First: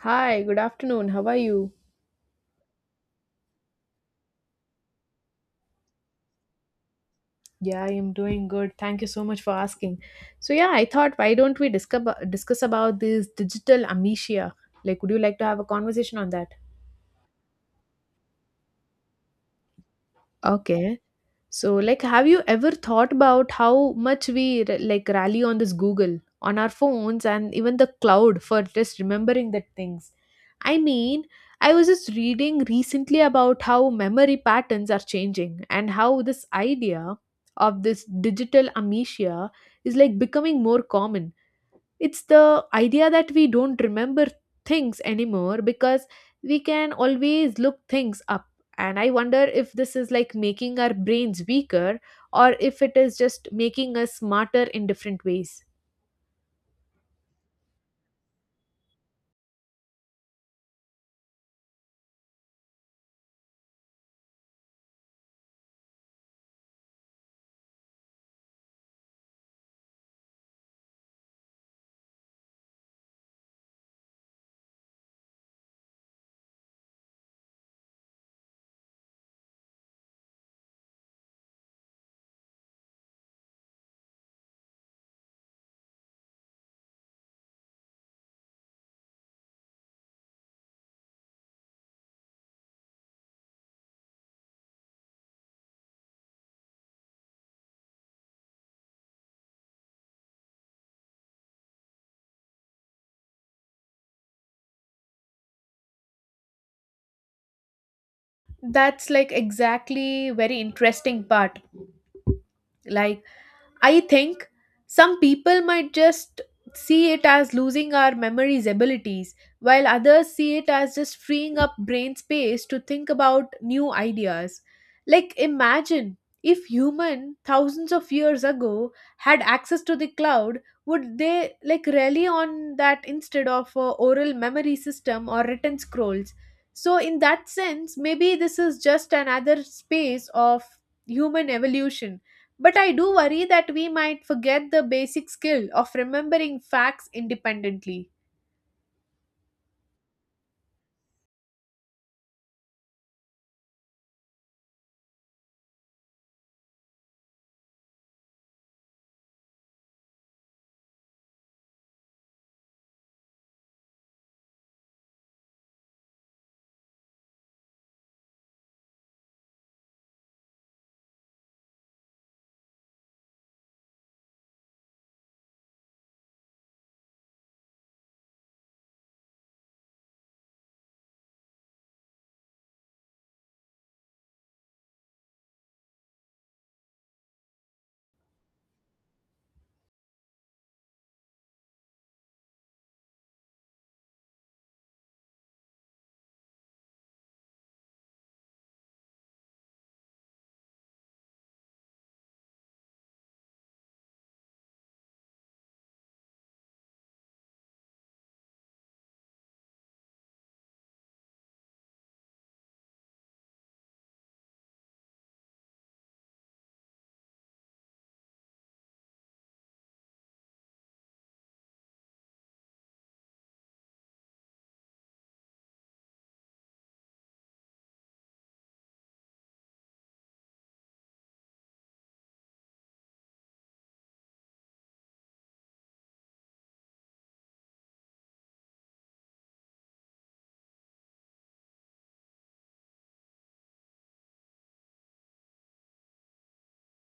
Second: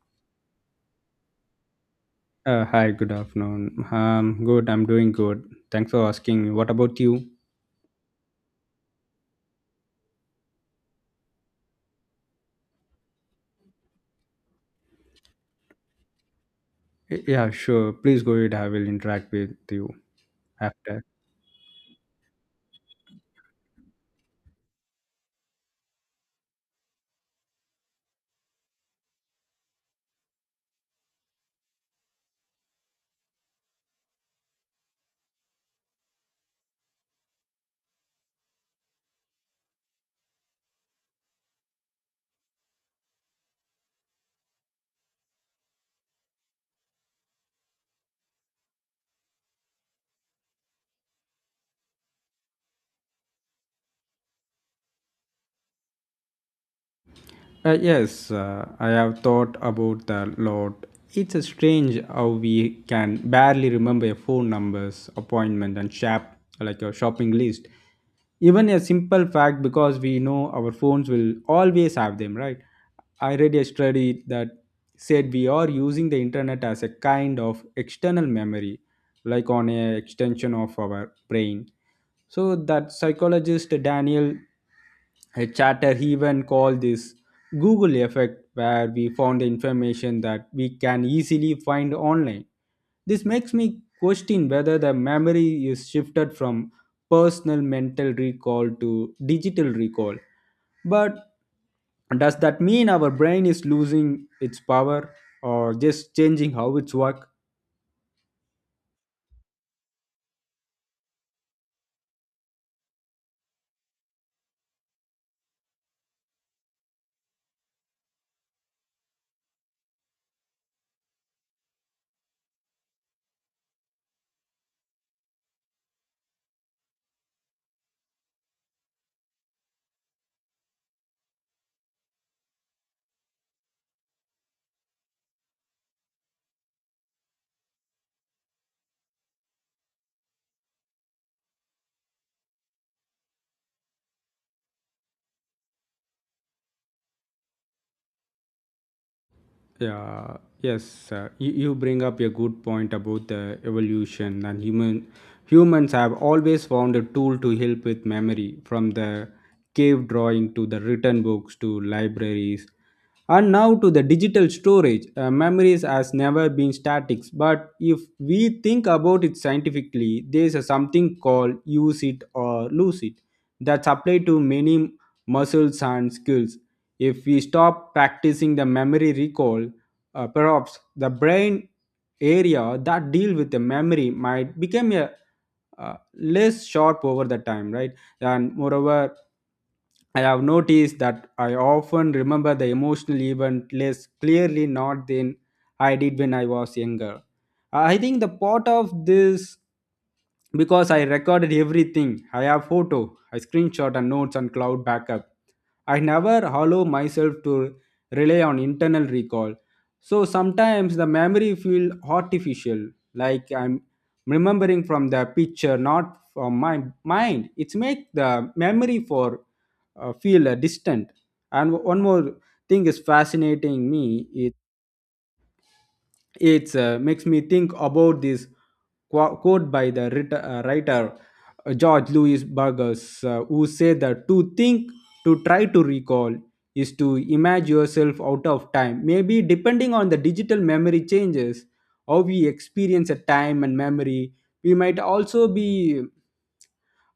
Hi, good afternoon. How are you? Hi, good afternoon. Good, I'm doing good. Thanks for asking me. What about you? Yeah, I am doing good. Thank you so much for asking. So yeah, I thought why don't we discuss about this digital amnesia? Like, would you like to have a conversation on that? Yeah, sure. Please go ahead. I will interact with you Okay. after. So, like, have you ever thought about how much we rally on this Google, on our phones, and even the cloud for just remembering the things? I mean, I was just reading recently about how memory patterns are changing and how this idea of this digital amnesia is like becoming more common. It's the idea that we don't remember things anymore because we can always look things up. And I wonder if this is like making our brains weaker or if it is just making us smarter in different ways. Yes, I have thought about that a lot. It's a strange how we can barely remember a phone numbers, appointment, and shop like a shopping list. Even a simple fact because we know our phones will always have them, right? I read a study that said we are using the internet as a kind of external memory, like on a extension of our brain. So that psychologist Daniel Chatter he even called this Google effect, where we found information that we can easily find online. This makes me question whether the memory is shifted from personal mental recall to digital recall. But does that mean our brain is losing its power or just changing how it's work? That's like exactly very interesting part. Like, I think some people might just see it as losing our memory's abilities, while others see it as just freeing up brain space to think about new ideas. Like, imagine if human thousands of years ago had access to the cloud, would they like rely on that instead of a oral memory system or written scrolls? So in that sense, maybe this is just another space of human evolution, but I do worry that we might forget the basic skill of remembering facts independently. Yeah, yes, you bring up a good point about the evolution and humans have always found a tool to help with memory from the cave drawing to the written books to libraries and now to the digital storage. Memories has never been static, but if we think about it scientifically, there's a something called use it or lose it that's applied to many muscles and skills. If we stop practicing the memory recall, perhaps the brain area that deal with the memory might become a less sharp over the time, right? And moreover, I have noticed that I often remember the emotional event less clearly not than I did when I was younger. I think the part of this because I recorded everything. I have photo, I screenshot and notes and cloud backup. I never allow myself to rely on internal recall. So sometimes the memory feel artificial, like I'm remembering from the picture, not from my mind. It's make the memory for feel distant. And one more thing is fascinating me. It makes me think about this quote by the writer George Louis Burgers, who said that to think, to try to recall, is to imagine yourself out of time. Maybe depending on the digital memory changes, how we experience a time and memory, we might also be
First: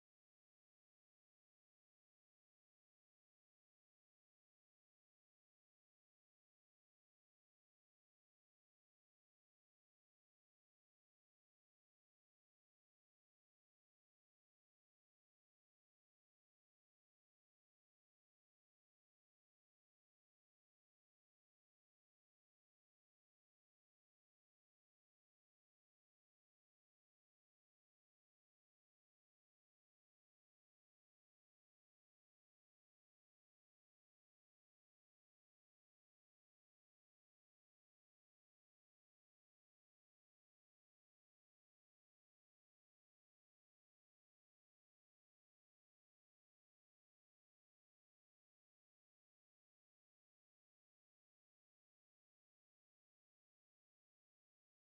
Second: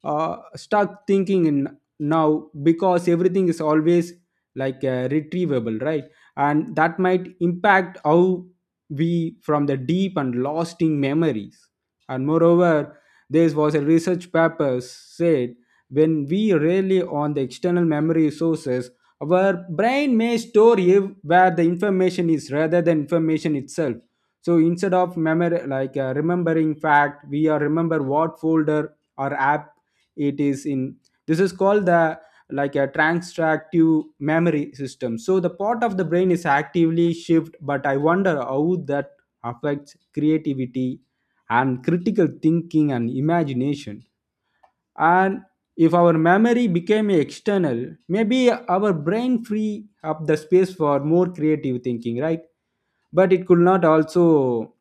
stuck thinking in now because everything is always like retrievable, right? And that might impact how we from the deep and lasting memories. And moreover, this was a research paper said when we rely on the external memory sources, our brain may store where the information is rather than information itself. So instead of memory like remembering fact, we are remember what folder or app it is in. This is called the like a transactive memory system, so the part of the brain is actively shift. But I wonder how that affects creativity and critical thinking and imagination. And if our memory became external, maybe our brain free up the space for more creative thinking, right? But it could not also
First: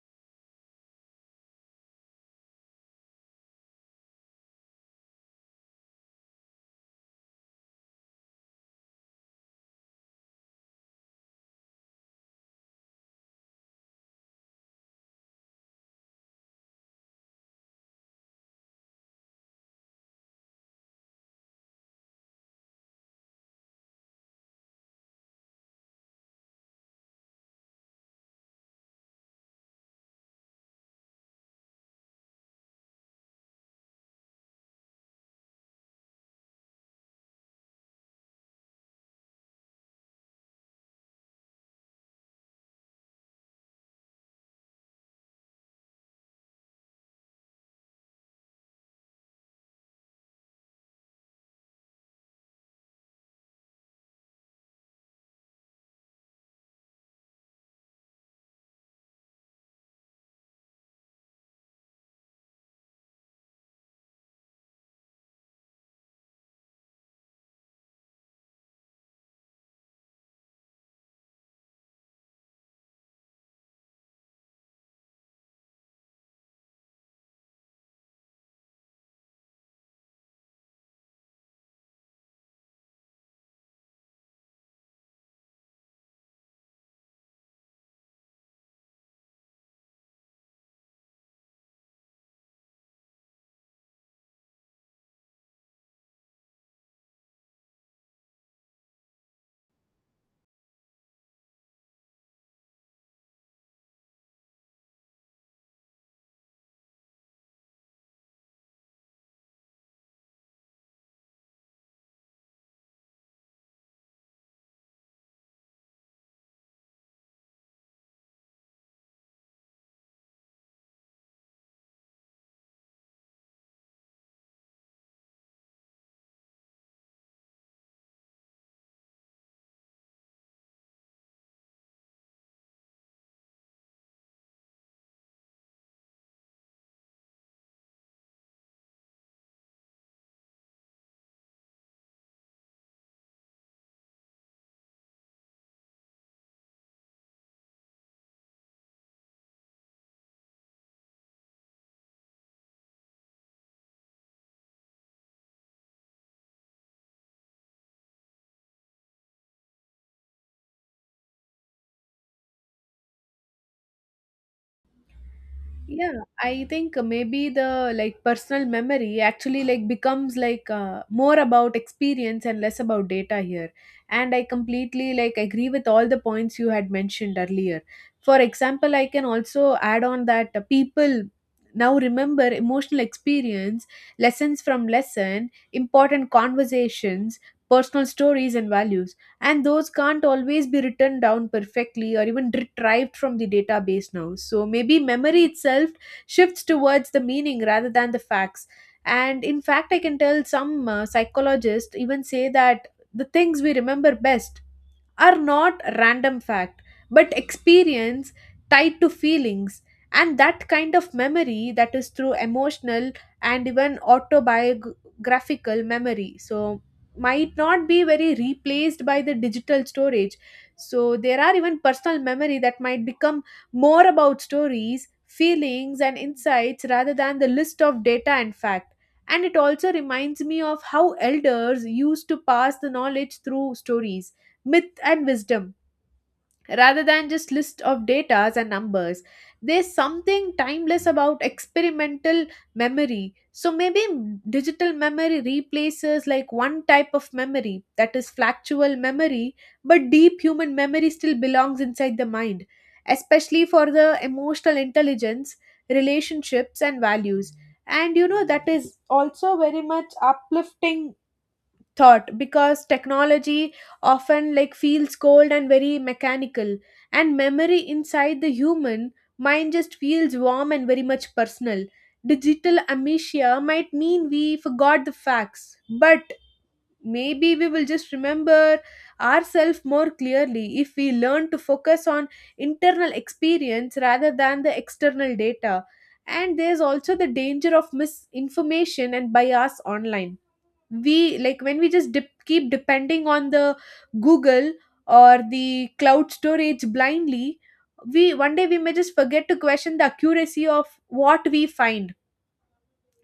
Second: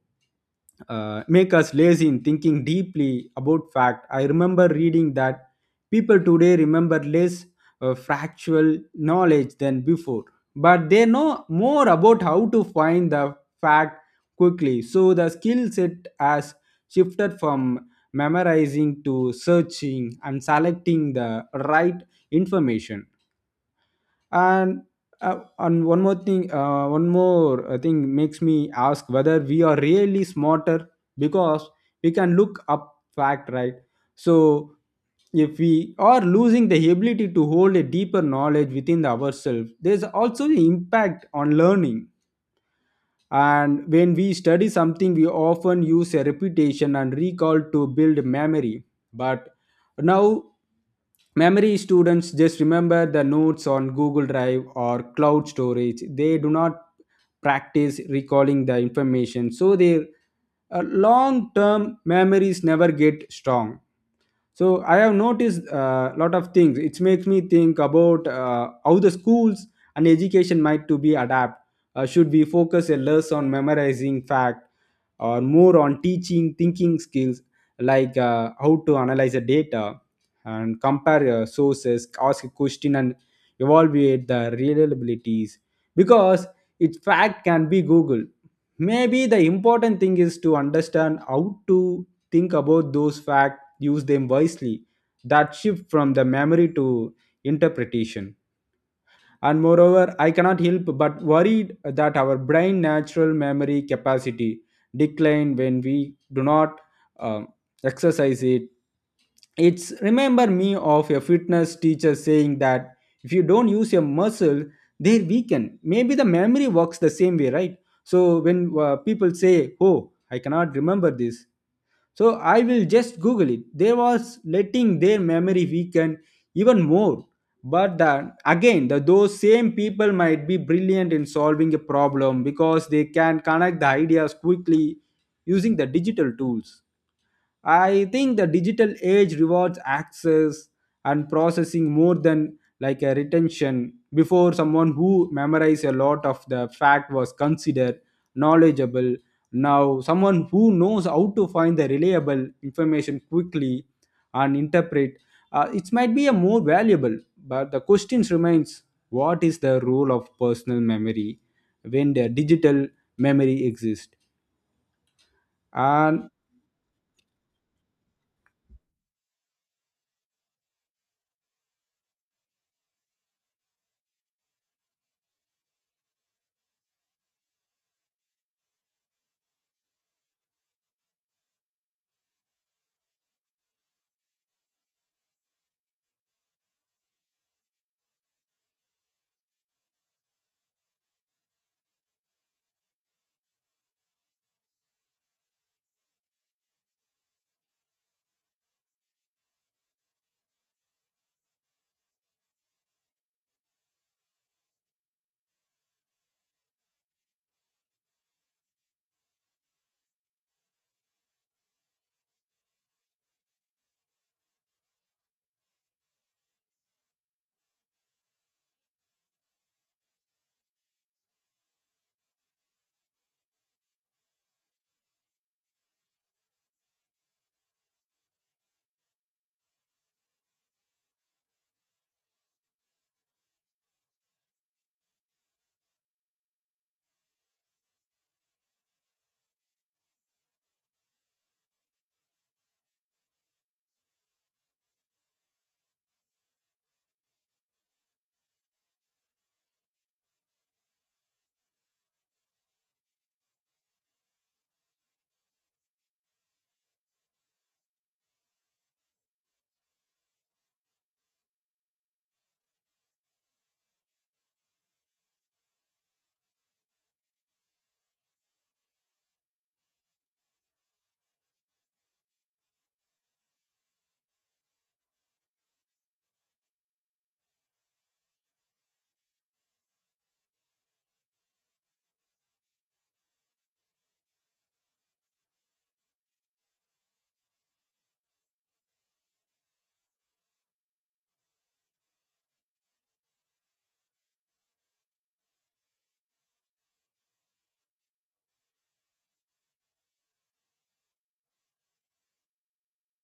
make us lazy in thinking deeply about fact. I remember reading that people today remember less factual knowledge than before, but they know more about how to find the fact quickly. So the skill set has shifted from memorizing to searching and selecting the right information. And and one more thing makes me ask whether we are really smarter because we can look up fact, right? So if we are losing the ability to hold a deeper knowledge within ourselves, there's also the impact on learning. And when we study something, we often use a repetition and recall to build memory. But now, memory students just remember the notes on Google Drive or cloud storage. They do not practice recalling the information. So, their long term memories never get strong. So I have noticed a lot of things. It makes me think about how the schools and education might to be adapt. Should we focus a less on memorizing fact or more on teaching thinking skills, like how to analyze the data and compare sources, ask a question and evaluate the reliabilities? Because its fact can be google, maybe the important thing is to understand how to think about those facts, use them wisely. That shift from the memory to interpretation. And moreover, I cannot help but worried that our brain natural memory capacity decline when we do not um, exercise it. It's remember me of a fitness teacher saying that if you don't use your muscle, they weaken. Maybe the memory works the same way, right? So when people say oh I cannot remember this, so I will just google it, they was letting their memory weaken even more. But again, those same people might be brilliant in solving a problem because they can connect the ideas quickly using the digital tools. I think the digital age rewards access and processing more than like a retention. Before, someone who memorized a lot of the fact was considered knowledgeable. Now someone who knows how to find the reliable information quickly and interpret it might be a more valuable. But the questions remains: what is the role of personal memory when the digital memory exists? Yeah, And I think maybe the like personal memory actually like becomes like more about experience and less about data here. And I completely like agree with all the points you had mentioned earlier. For example, I can also add on that people now remember emotional experience, lessons from lesson, important conversations, personal stories and values, and those can't always be written down perfectly or even retrieved from the database now. So maybe memory itself shifts towards the meaning rather than the facts. And in fact, I can tell some psychologists even say that the things we remember best are not random fact but experience tied to feelings, and that kind of memory that is through emotional and even autobiographical memory. So might not be very replaced by the digital storage. So there are even personal memory that might become more about stories, feelings and insights rather than the list of data and fact. And it also reminds me of how elders used to pass the knowledge through stories, myth and wisdom rather than just list of data and numbers. There's something timeless about experimental memory. So maybe digital memory replaces like one type of memory, that is factual memory, but deep human memory still belongs inside the mind, especially for the emotional intelligence, relationships and values. And you know that is also very much uplifting thought, because technology often like feels cold and very mechanical, and memory inside the human mind just feels warm and very much personal. Digital amnesia might mean we forgot the facts, but maybe we will just remember ourselves more clearly if we learn to focus on internal experience rather than the external data. And there's also the danger of misinformation and bias online. We like when we just keep depending on the google or the cloud storage blindly, we one day we may just forget to question the accuracy of what we find.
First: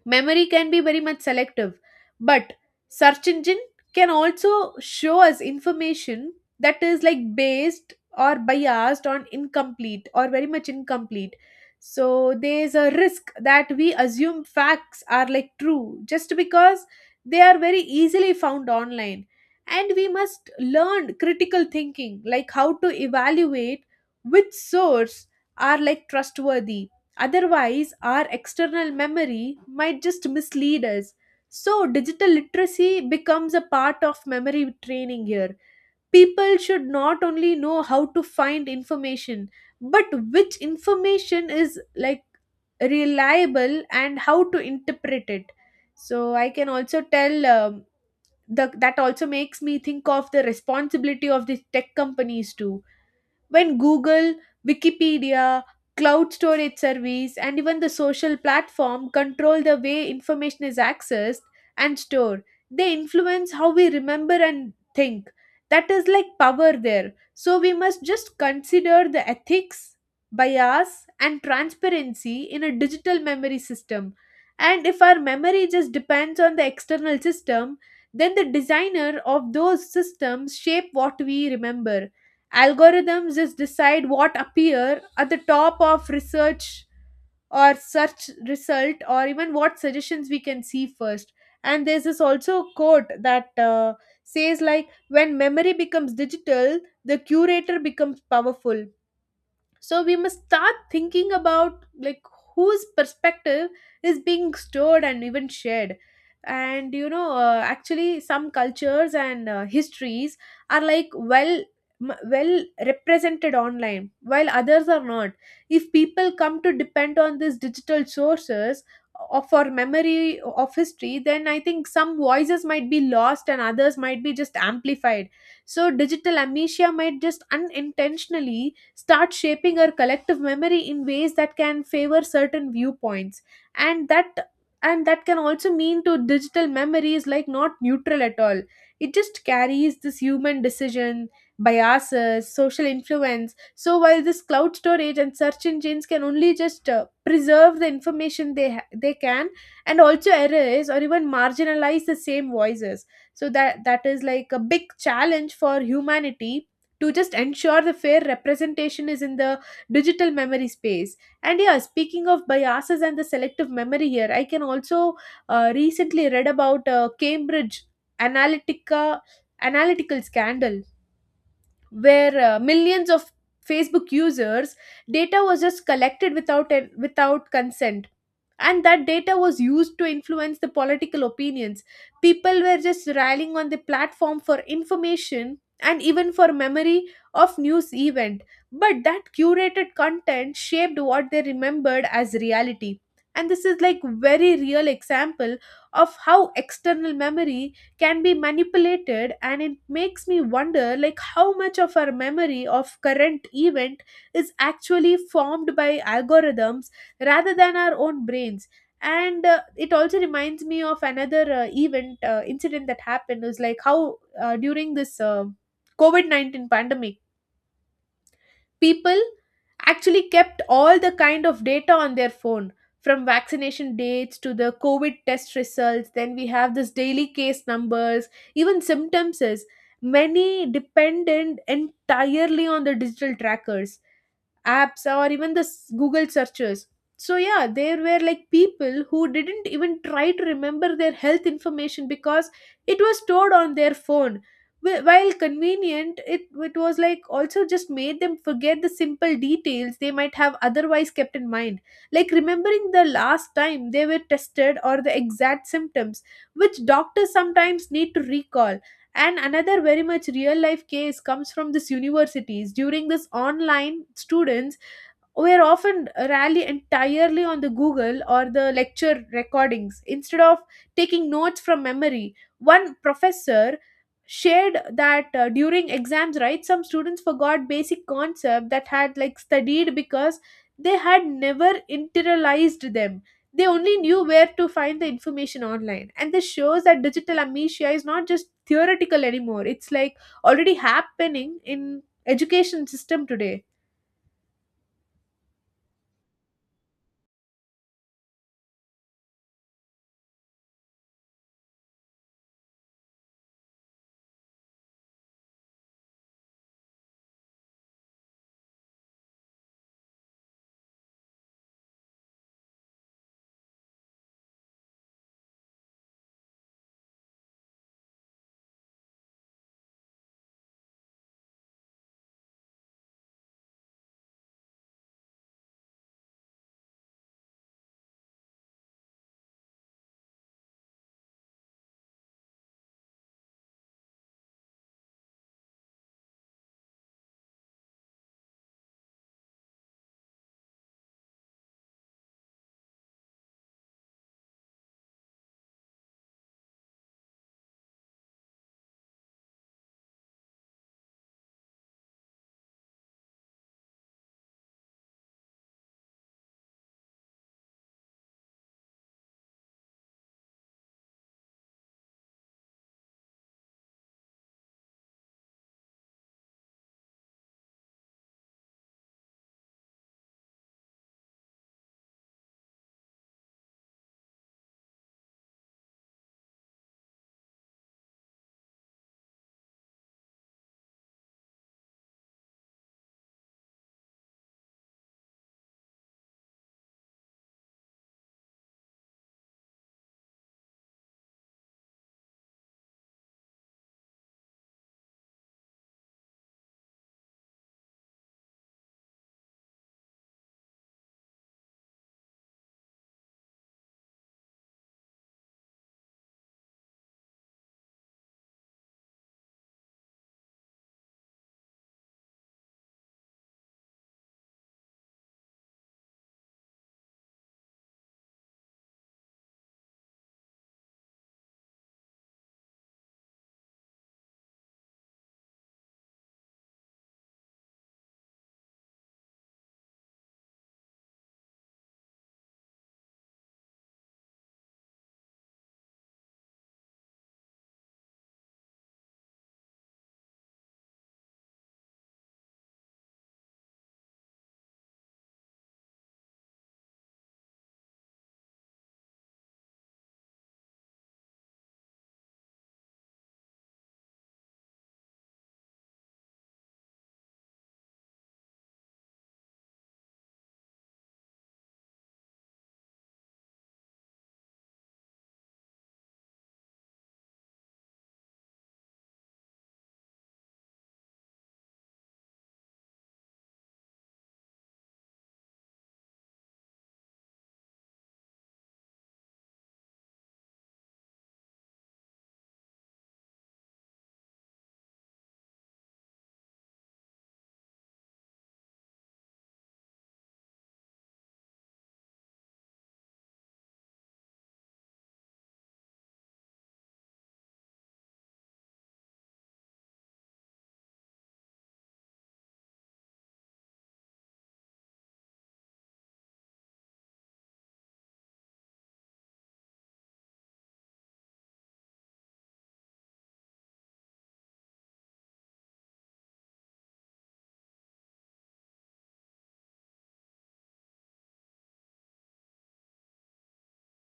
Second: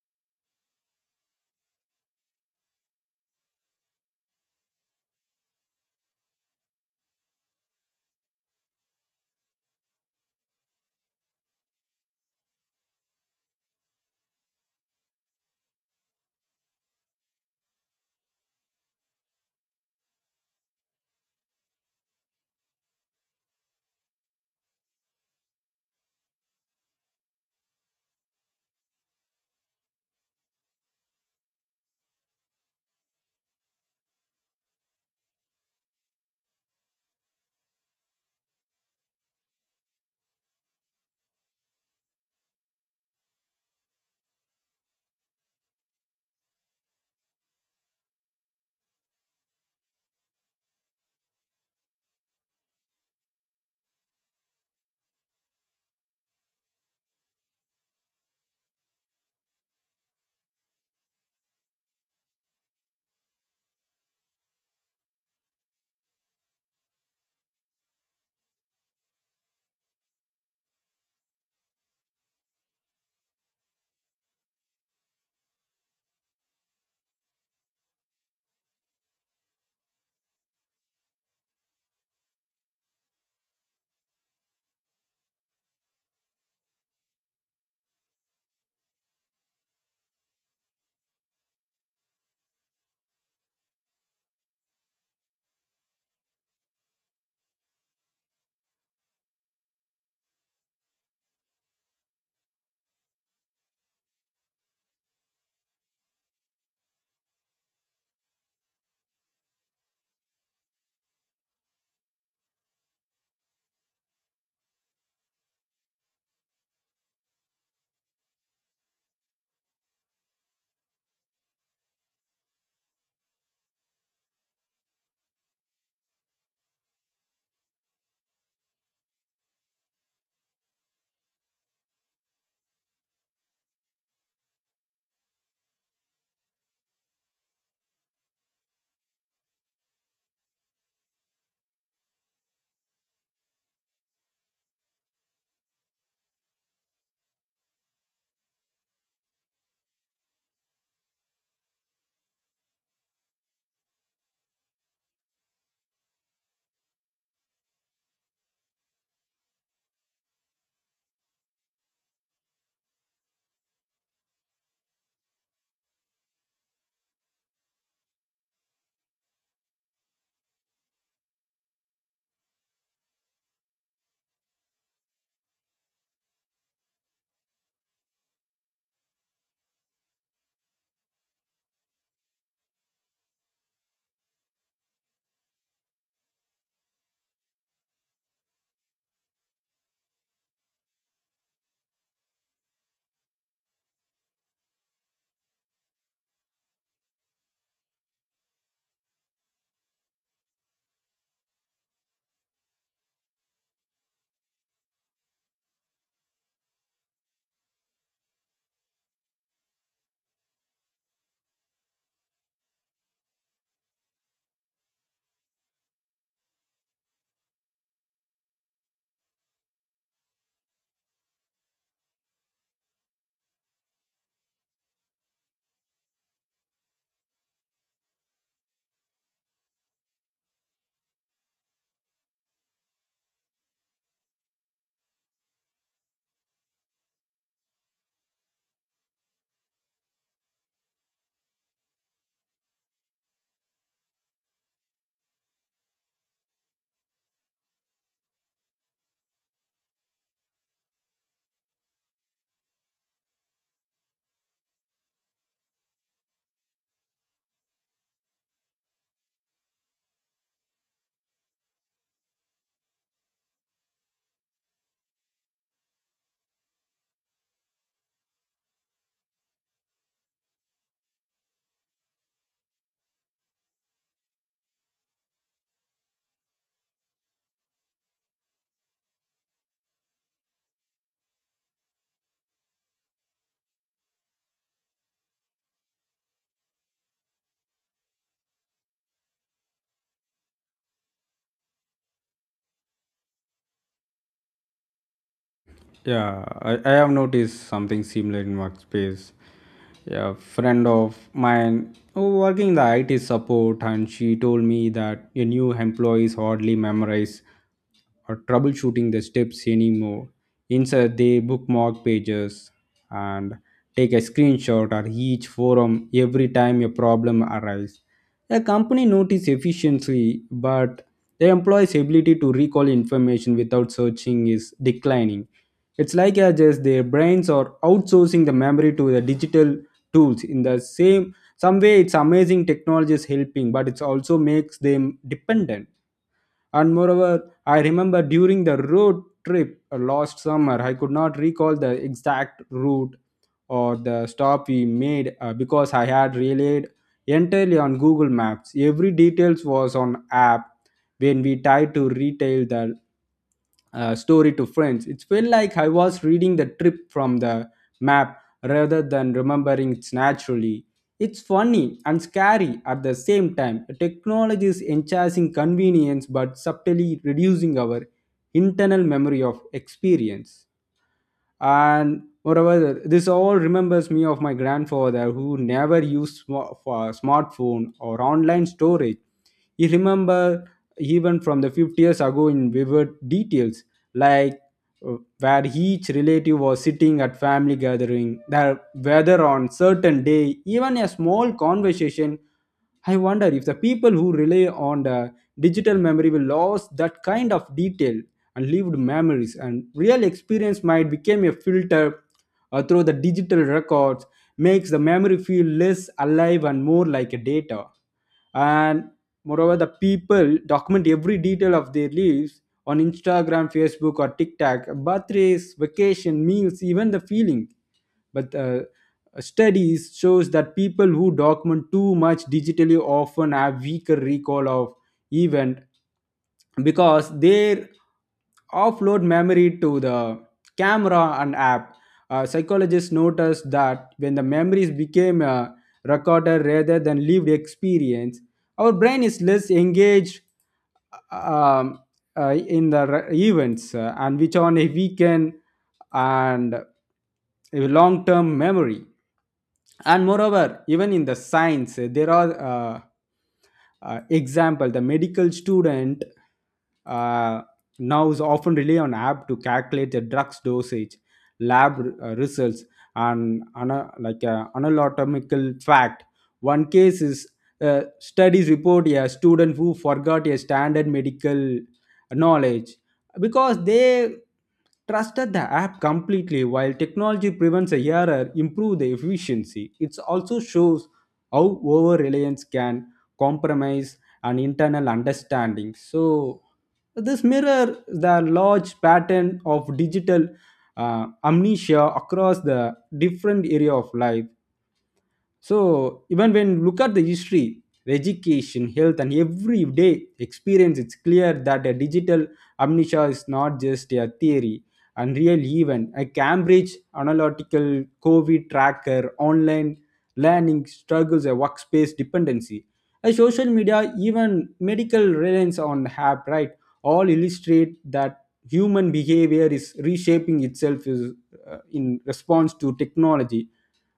Memory can be very much selective, but search engine can also show us information that is like based or biased on incomplete or very much incomplete. So there's a risk that we assume facts are like true just because they are very easily found online, and we must learn critical thinking, like how to evaluate which source are like trustworthy. Otherwise, our external memory might just mislead us. So, digital literacy becomes a part of memory training here. People should not only know how to find information, but which information is like reliable and how to interpret it. So, I can also tell that also makes me think of the responsibility of the tech companies too. When Google, Wikipedia, cloud storage service, and even the social platform control the way information is accessed and stored, they influence how we remember and think. That is like power there. So we must just consider the ethics, bias, and transparency in a digital memory system. And if our memory just depends on the external system, then the designer of those systems shape what we remember. Algorithms just decide what appear at the top of research or search result, or even what suggestions we can see first. And there's this also quote that says like when memory becomes digital, the curator becomes powerful. So we must start thinking about like whose perspective is being stored and even shared. And you know actually some cultures and histories are like well represented online, while others are not. If people come to depend on these digital sources of for memory of history, then I think some voices might be lost and others might be just amplified. So digital amnesia might just unintentionally start shaping our collective memory in ways that can favor certain viewpoints. And that and that can also mean to digital memory is like not neutral at all. It just carries this human decision, biases, social influence. So while this cloud storage and search engines can only just preserve the information they can, and also erase or even marginalize the same voices. So that is like a big challenge for humanity to just ensure the fair representation is in the digital memory space. And yeah, speaking of biases and the selective memory here, I can also recently read about cambridge analytica analytical scandal, where millions of facebook users data was just collected without consent, and that data was used to influence the political opinions. People were just rallying on the platform for information and even for memory of news event, but that curated content shaped what they remembered as reality. And this is like very real example of how external memory can be manipulated, and it makes me wonder like how much of our memory of current event is actually formed by algorithms rather than our own brains. And it also reminds me of another event incident that happened. It was like how during this covid-19 pandemic, people actually kept all the kind of data on their phone, from vaccination dates to the covid test results, then we have this daily case numbers, even symptoms is many dependent entirely on the digital trackers, apps, or even the google searches. So yeah, there were like people who didn't even try to remember their health information because it was stored on their phone. While convenient, it was like also just made them forget the simple details they might have otherwise kept in mind, like remembering the last time they were tested or the exact symptoms, which doctors sometimes need to recall. And another very much real life case comes from this universities. During this online, students were often rally entirely on the Google or the lecture recordings instead of taking notes from memory. One professor shared that during exams, right, some students forgot basic concept that had like studied because they had never internalized them. They only knew where to find the information online. And this shows that digital amnesia is not just theoretical anymore. It's like already happening in education system today. yeah, I have noticed something similar in workspace. Yeah, a friend of mine who working in the IT support, and she told me that your new employees hardly memorize or troubleshooting the steps anymore. Instead, they bookmark pages and take a screenshot or each forum every time a problem arises. The company notice efficiency, but the employee's ability to recall information without searching is declining. It's like as just their brains are outsourcing the memory to the digital tools. In the same some way it's amazing technology is helping, but it also makes them dependent. And moreover, I remember during the road trip last summer, I could not recall the exact route or the stop we made because I had relied entirely on Google Maps. Every details was on app. When we tried to retell the story to friends, it felt like I was reading the trip from the map rather than remembering it naturally. It's funny and scary at the same time. Technology is enhancing convenience but subtly reducing our internal memory of experience. And moreover, this all remembers me of my grandfather who never used for smartphone or online storage. He remember even from the 50 years ago in vivid details, like where each relative was sitting at family gathering, their weather on certain day, even a small conversation. I wonder if the people who rely on the digital memory will lose that kind of detail, and lived memories and real experience might become a filter through the digital records, makes the memory feel less alive and more like a data. And moreover, the people document every detail of their lives on instagram, facebook or tiktok, birthdays, vacation, meals, even the feeling. But studies shows that people who document too much digitally often have weaker recall of event because they offload memory to the camera and app. Psychologists noticed that when the memories became a recorder rather than lived experience, our brain is less engaged, um, in the events, and which on a weekend and a long-term memory. And moreover, even in the science, there are example the medical student uh, now is often rely on app to calculate the drugs dosage, lab results and anatomical fact. One case is, studies report a student who forgot a standard medical knowledge because they trusted the app completely. While technology prevents a error, improve the efficiency, it also shows how over reliance can compromise an internal understanding. So this mirror the large pattern of digital amnesia across the different area of life. So even when you look at the history, education, health, and everyday experience, it's clear that a digital amnesia is not just a theory and real event. A Cambridge analytical COVID tracker, online learning struggles, a workspace dependency, a social media, even medical reliance on app, right? All illustrate that human behavior is reshaping itself in response to technology.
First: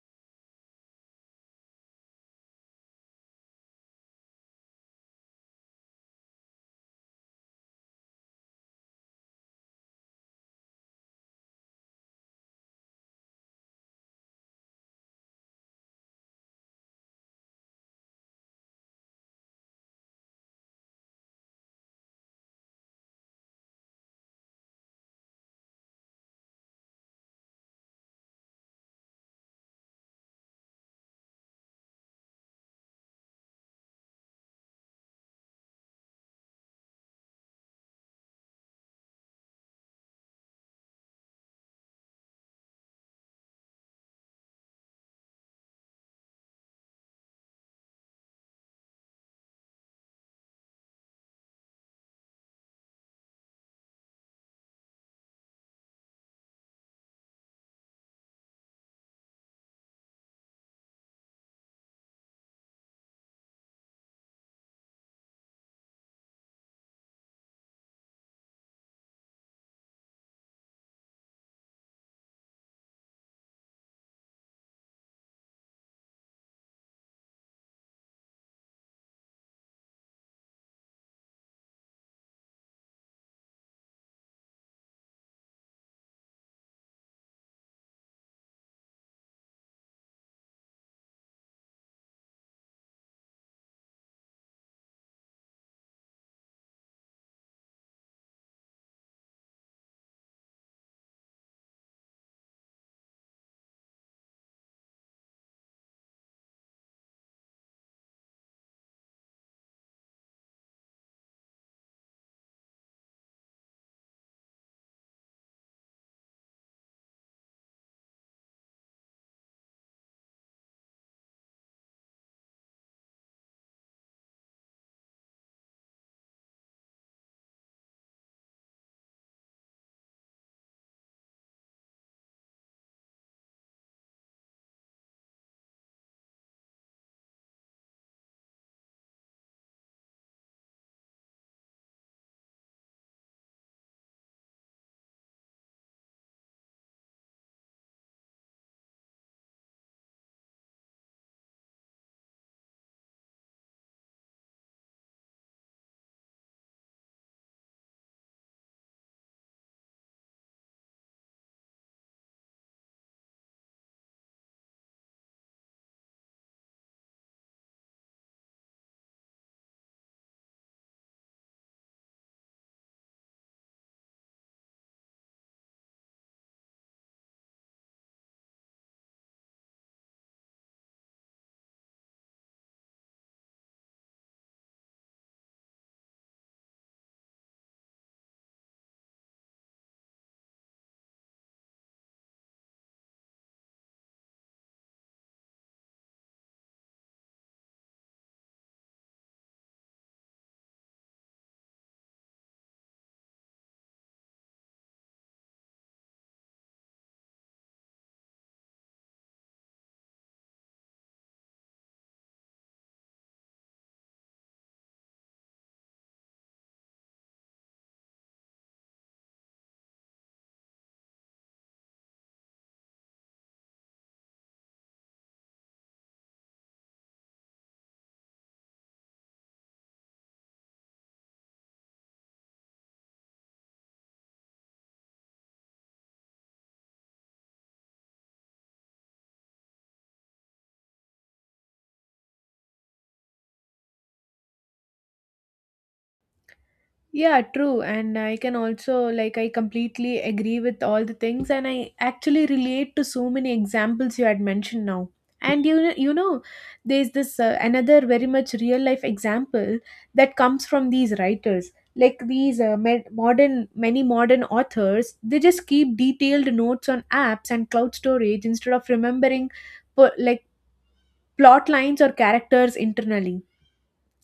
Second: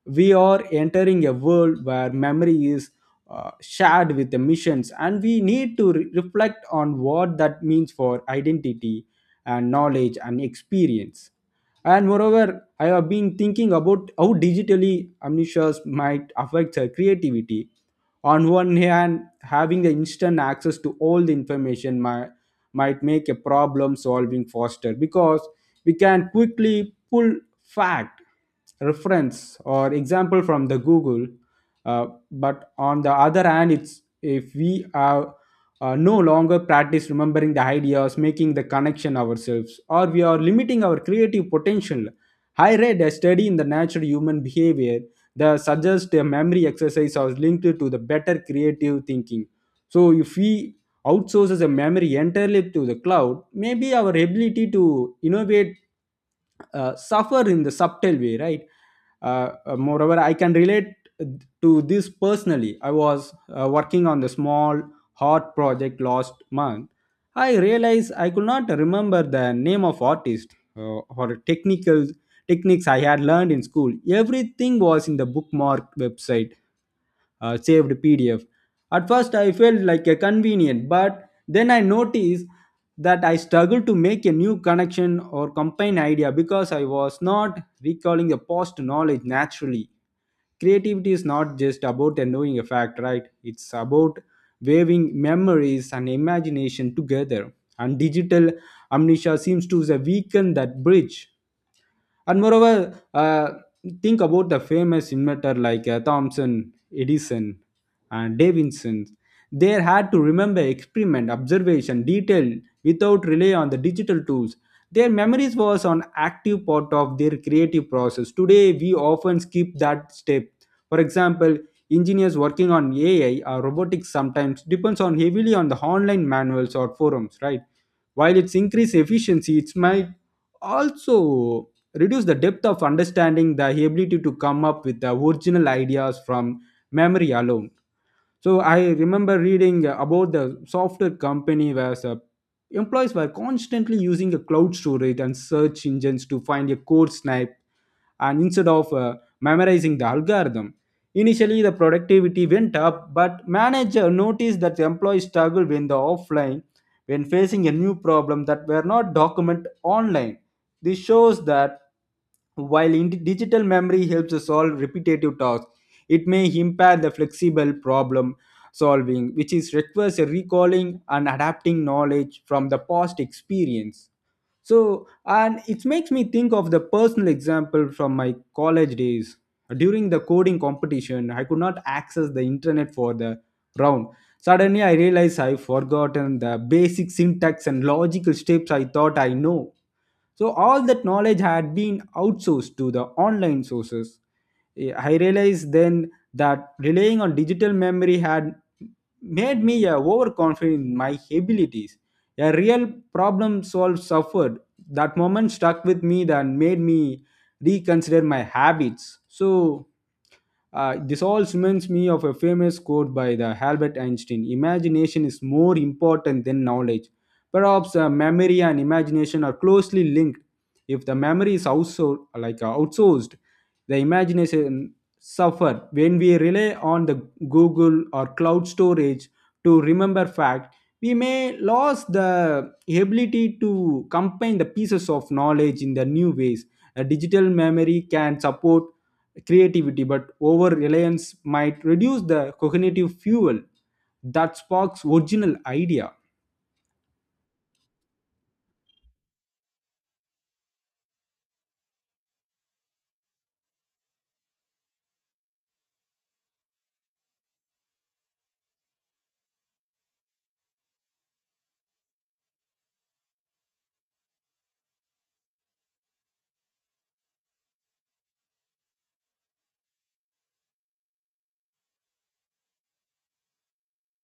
We are entering a world where memory is shared with the missions, and we need to reflect on what that means for identity and knowledge and experience. And moreover, I have been thinking about how digitally amnesias might affect her creativity. On one hand, having the instant access to all the information might make a problem solving faster because we can quickly pull fact, reference or example from the Google. Uh, but on the other hand, it's if we are no longer practice remembering the ideas, making the connection ourselves, or we are limiting our creative potential. I read a study in the Natural Human Behavior that suggests a memory exercise is linked to the better creative thinking. So if we outsources a memory entirely to the cloud, maybe our ability to innovate suffer in the subtle way, right? Moreover, I can relate to this personally. I was working on the small hot project last month. I realized I could not remember the name of artist or technical techniques I had learned in school. Everything was in the bookmark website, saved PDF. At first, I felt like a convenient, but then I noticed that I struggled to make a new connection or combine idea because I was not recalling the past knowledge naturally. Creativity is not just about knowing a fact, right? It's about waving memories and imagination together. And digital amnesia seems to weaken that bridge. And moreover, think about the famous inventor like Thomson, Edison, and Davidson. They had to remember experiment, observation, detail without rely on the digital tools. Their memories was an active part of their creative process. Today, we often skip that step. For example, engineers working on AI or robotics sometimes depends on heavily on the online manuals or forums, right? While it's increased efficiency, it might also reduce the depth of understanding, the ability to come up with the original ideas from memory alone. So I remember reading about the software company where the employees were constantly using a cloud storage and search engines to find a code snipe, and instead of memorizing the algorithm. Initially, the productivity went up, but manager noticed that the employees struggled when the offline when facing a new problem that were not documented online. This shows that while in digital memory helps us solve repetitive tasks, it may impair the flexible problem solving, which is requires a recalling and adapting knowledge from the past experience. So, and it makes me think of the personal example from my college days. During the coding competition, I could not access the internet for the round. Suddenly, I realized I've forgotten the basic syntax and logical steps I thought I know. So all that knowledge had been outsourced to the online sources. Eh, I realized then that relying on digital memory had made me overconfident in my abilities. A real problem solved suffered. That moment stuck with me, that made me reconsider my habits. So this all reminds me of a famous quote by the Albert Einstein: "Imagination is more important than knowledge." Perhaps memory and imagination are closely linked. If the memory is outsourced, the imagination suffer. When we rely on the Google or cloud storage to remember fact, we may lose the ability to combine the pieces of knowledge in the new ways. A digital memory can support creativity, but over reliance might reduce the cognitive fuel that sparks original idea. Yeah, true. And I can also, like, I completely agree with all the things, and I actually relate to so many examples you had mentioned now. And you know, there's this another very much real life example that comes from these writers, like these med- modern many modern authors. They just keep detailed notes on apps and cloud storage instead of remembering, like plot lines or characters internally,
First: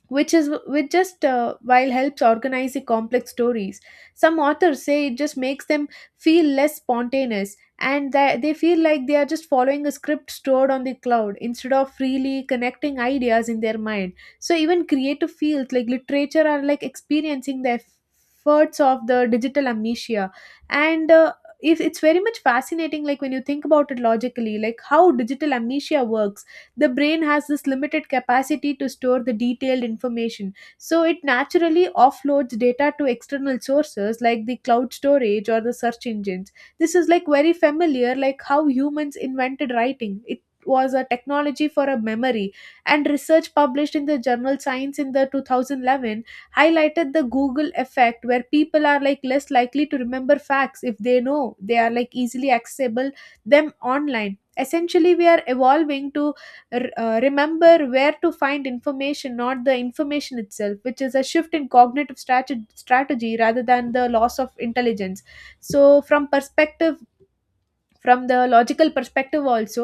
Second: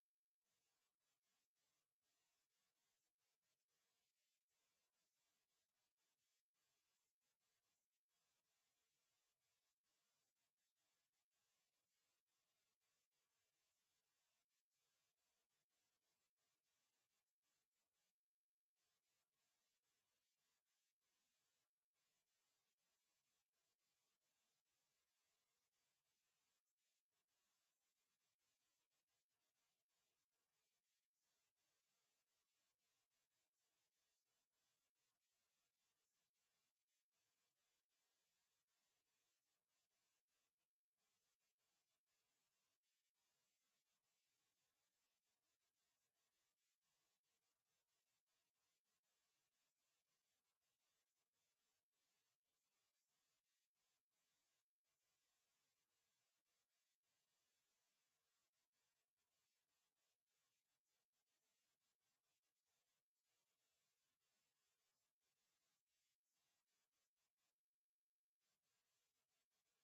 which is which just while helps organize the complex stories. Some authors say it just makes them feel less spontaneous and that they feel like they are just following a script stored on the cloud instead of freely connecting ideas in their mind. So even creative fields like literature are like experiencing the efforts of the digital amnesia. And uh, if it's very much fascinating like when you think about it logically, like how digital amnesia works, the brain has this limited capacity to store the detailed information, so it naturally offloads data to external sources like the cloud storage or the search engines. This is like very familiar like how humans invented writing. It was a technology for a memory. And research published in the journal science in the 2011 highlighted the google effect, where people are like less likely to remember facts if they know they are like easily accessible them online. Essentially we are evolving to remember where to find information, not the information itself, which is a shift in cognitive strategy rather than the loss of intelligence. So from perspective, from the logical perspective also,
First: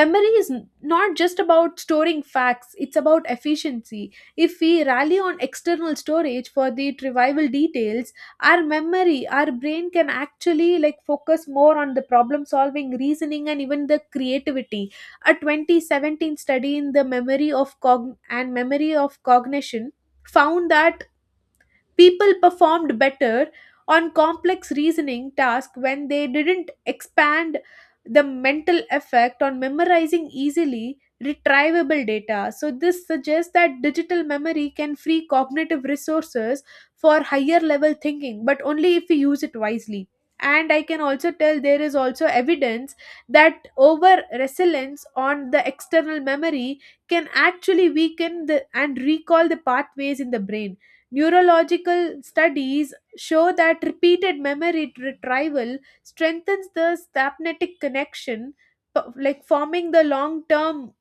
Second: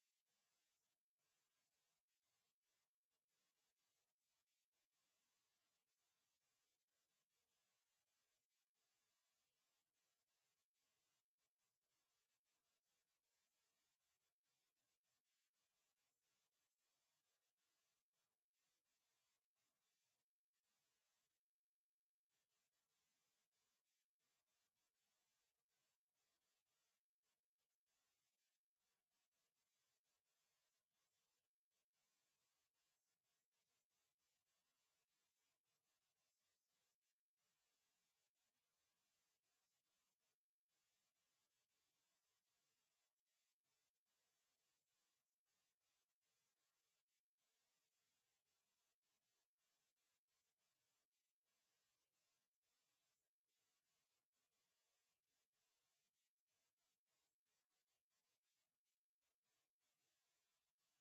memory is not just about storing facts, it's about efficiency. If we rally on external storage for the trivial details, our memory, our brain can actually like focus more on the problem solving, reasoning, and even the creativity. A 2017 study in the memory of cog and memory of cognition found that people performed better on complex reasoning tasks when they didn't expand the mental effect on memorizing easily retrievable data. So this suggests that digital memory can free cognitive resources for higher level thinking, but only if we use it wisely. And I can also tell there is also evidence that over resilience on the external memory can actually weaken the and recall the pathways in the brain. Neurological studies show that repeated memory retrieval strengthens the synaptic connection, like forming the long term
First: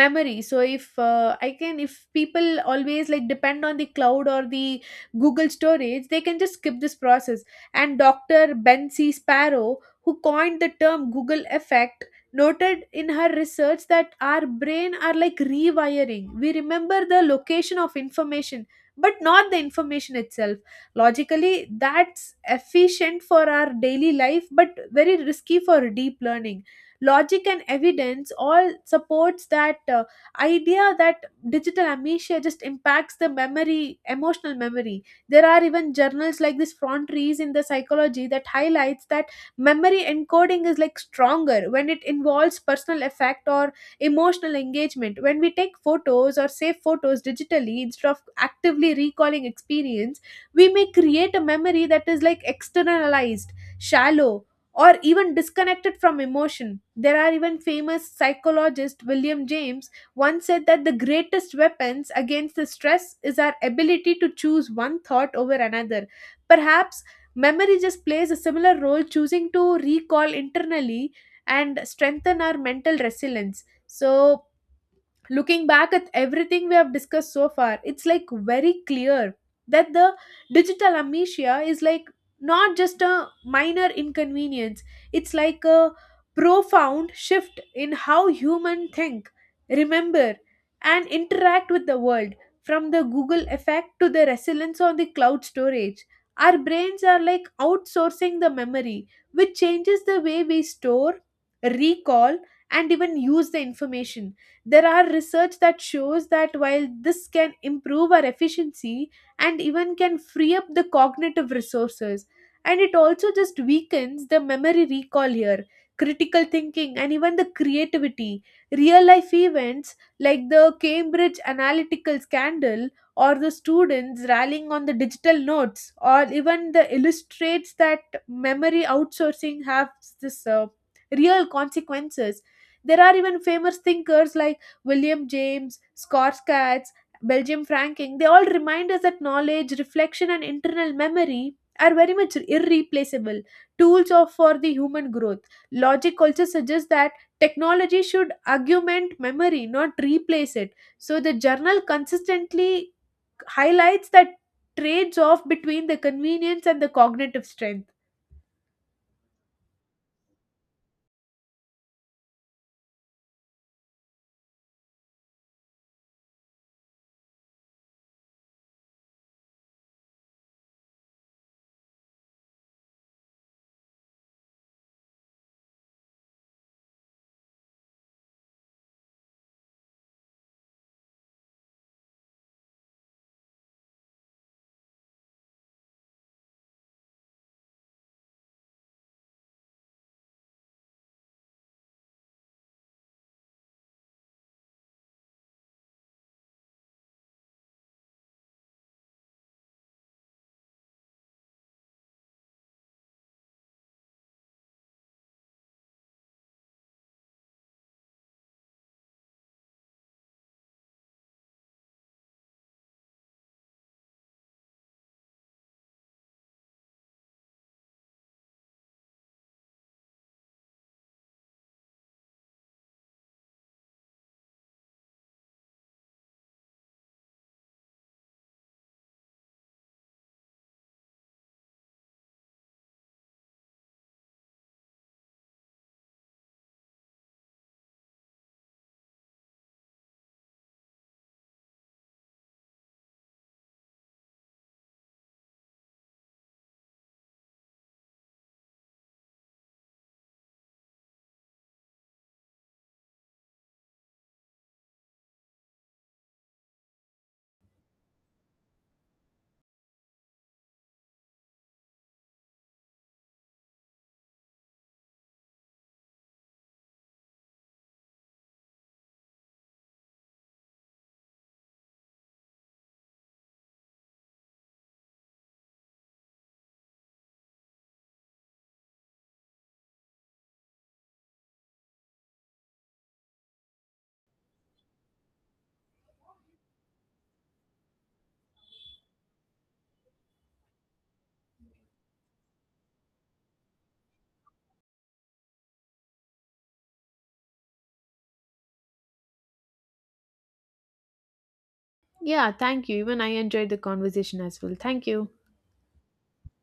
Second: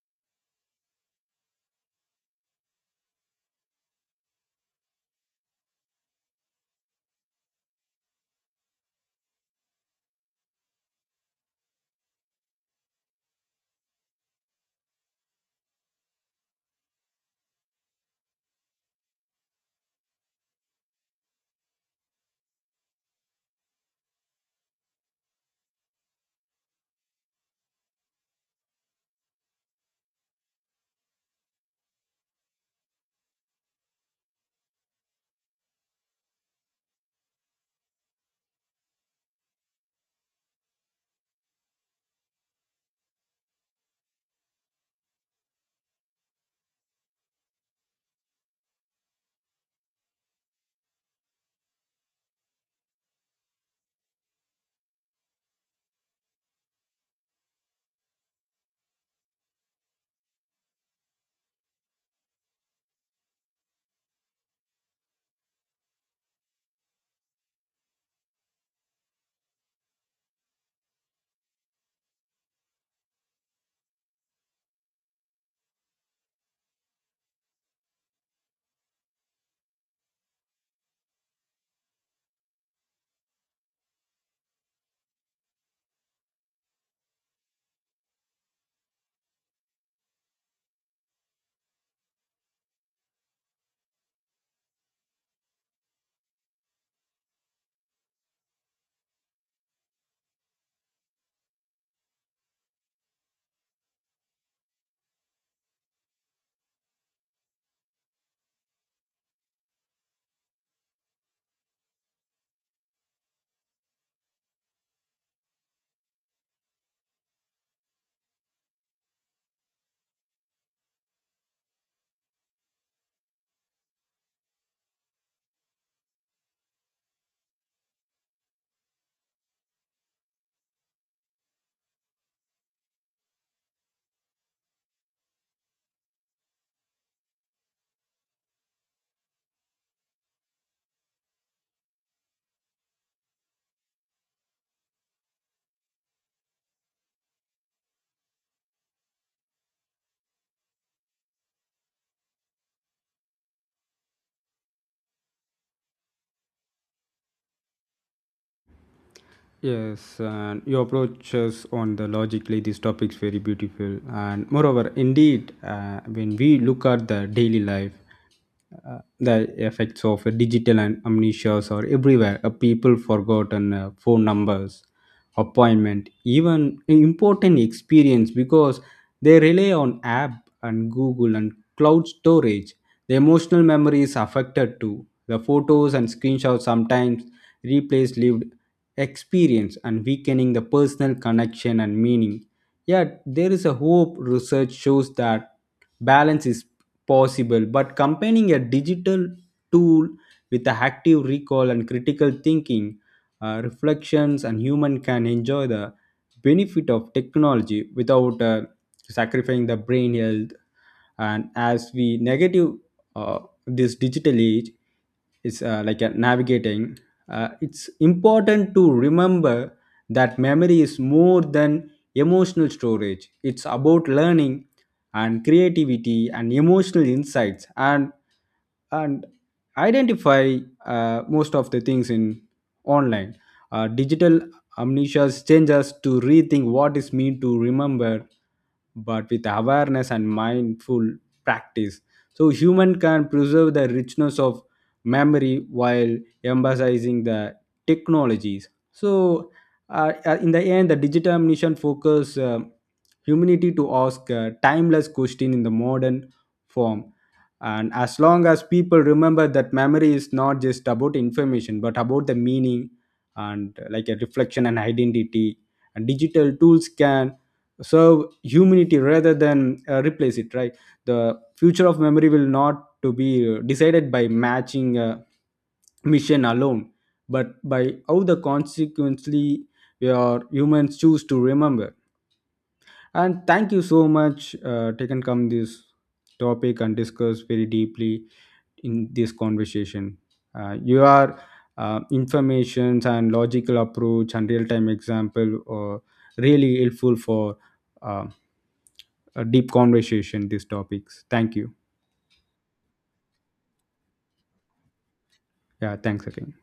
memory. So if I can if people always like depend on the cloud or the google storage, they can just skip this process. And dr ben c sparrow, who coined the term google effect, noted in her research that our brain are like rewiring. We remember the location of information but not the information itself. Logically that's efficient for our daily life but very risky for deep learning. Logic and evidence all supports that idea that digital amnesia just impacts the memory, emotional memory. There are even journals like this frontiers in the psychology that highlights that memory encoding is like stronger when it involves personal effect or emotional engagement. When we take photos or save photos digitally instead of actively recalling experience, we may create a memory that is like externalized, shallow, or even disconnected from emotion. There are even famous psychologist William James once said that the greatest weapons against the stress is our ability to choose one thought over another. Perhaps memory just plays a similar role, choosing to recall internally and strengthen our mental resilience. So looking back at everything we have discussed so far, it's like very clear that the digital amnesia is like not just a minor inconvenience, it's like a profound shift in how human think, remember, and interact with the world, from the Google effect to the resilience on the cloud storage. Our brains are like outsourcing the memory, which changes the way we store, recall, and even use the information. There are research that shows that while this can improve our efficiency and even can free up the cognitive resources, and it also just weakens the memory recall here, critical thinking, and even the creativity. Real life events like the Cambridge Analytical scandal or the students rallying on the digital notes or even the illustrates that memory outsourcing has this real consequences. There are even famous thinkers like William James, Scott's Katz, Belgium Franking, they all remind us that knowledge, reflection, and internal memory are very much irreplaceable tools of for the human growth. Logic also suggests that technology should augment memory, not replace it. So the journal consistently highlights that trades off between the convenience and the cognitive strength. Yes, and your approaches on the logically these topics very beautiful, and moreover, indeed, when we look at the daily life, the effects of digital and amnesia are everywhere. People forgotten phone numbers, appointment, even important experience because they rely on app and Google and cloud storage. The emotional memory is affected too. The photos and screenshots sometimes replace lived experience and weakening the personal connection and meaning. Yet, there is a hope research shows that balance is possible, but combining a digital tool with the active recall and critical thinking, reflections, and human can enjoy the benefit of technology without sacrificing the brain health. And as we negative uh, this digital age is like a navigating, it's important to remember that memory is more than emotional storage. It's about learning and creativity and emotional insights and identify most of the things in online. Digital amnesia changes us to rethink what is mean to remember, but with awareness and mindful practice. So human can preserve the richness of memory while emphasizing the technologies. So in the end, the digital amnesia focus humanity to ask a timeless question in the modern form. And as long as people remember that memory is not just about information but about the meaning and like a reflection and identity, and digital tools can serve humanity rather than replace it, right? The future of memory will not to be decided by matching a mission alone, but by how the consequently your humans choose to remember. And thank you so much, taken come this topic and discuss very deeply in this conversation. Your informations and logical approach and real-time example are really helpful for uh, a deep conversation. These topics. Thank you. Yeah, thank you. Even I enjoyed the conversation as well. Thank you. Yeah. Thanks again.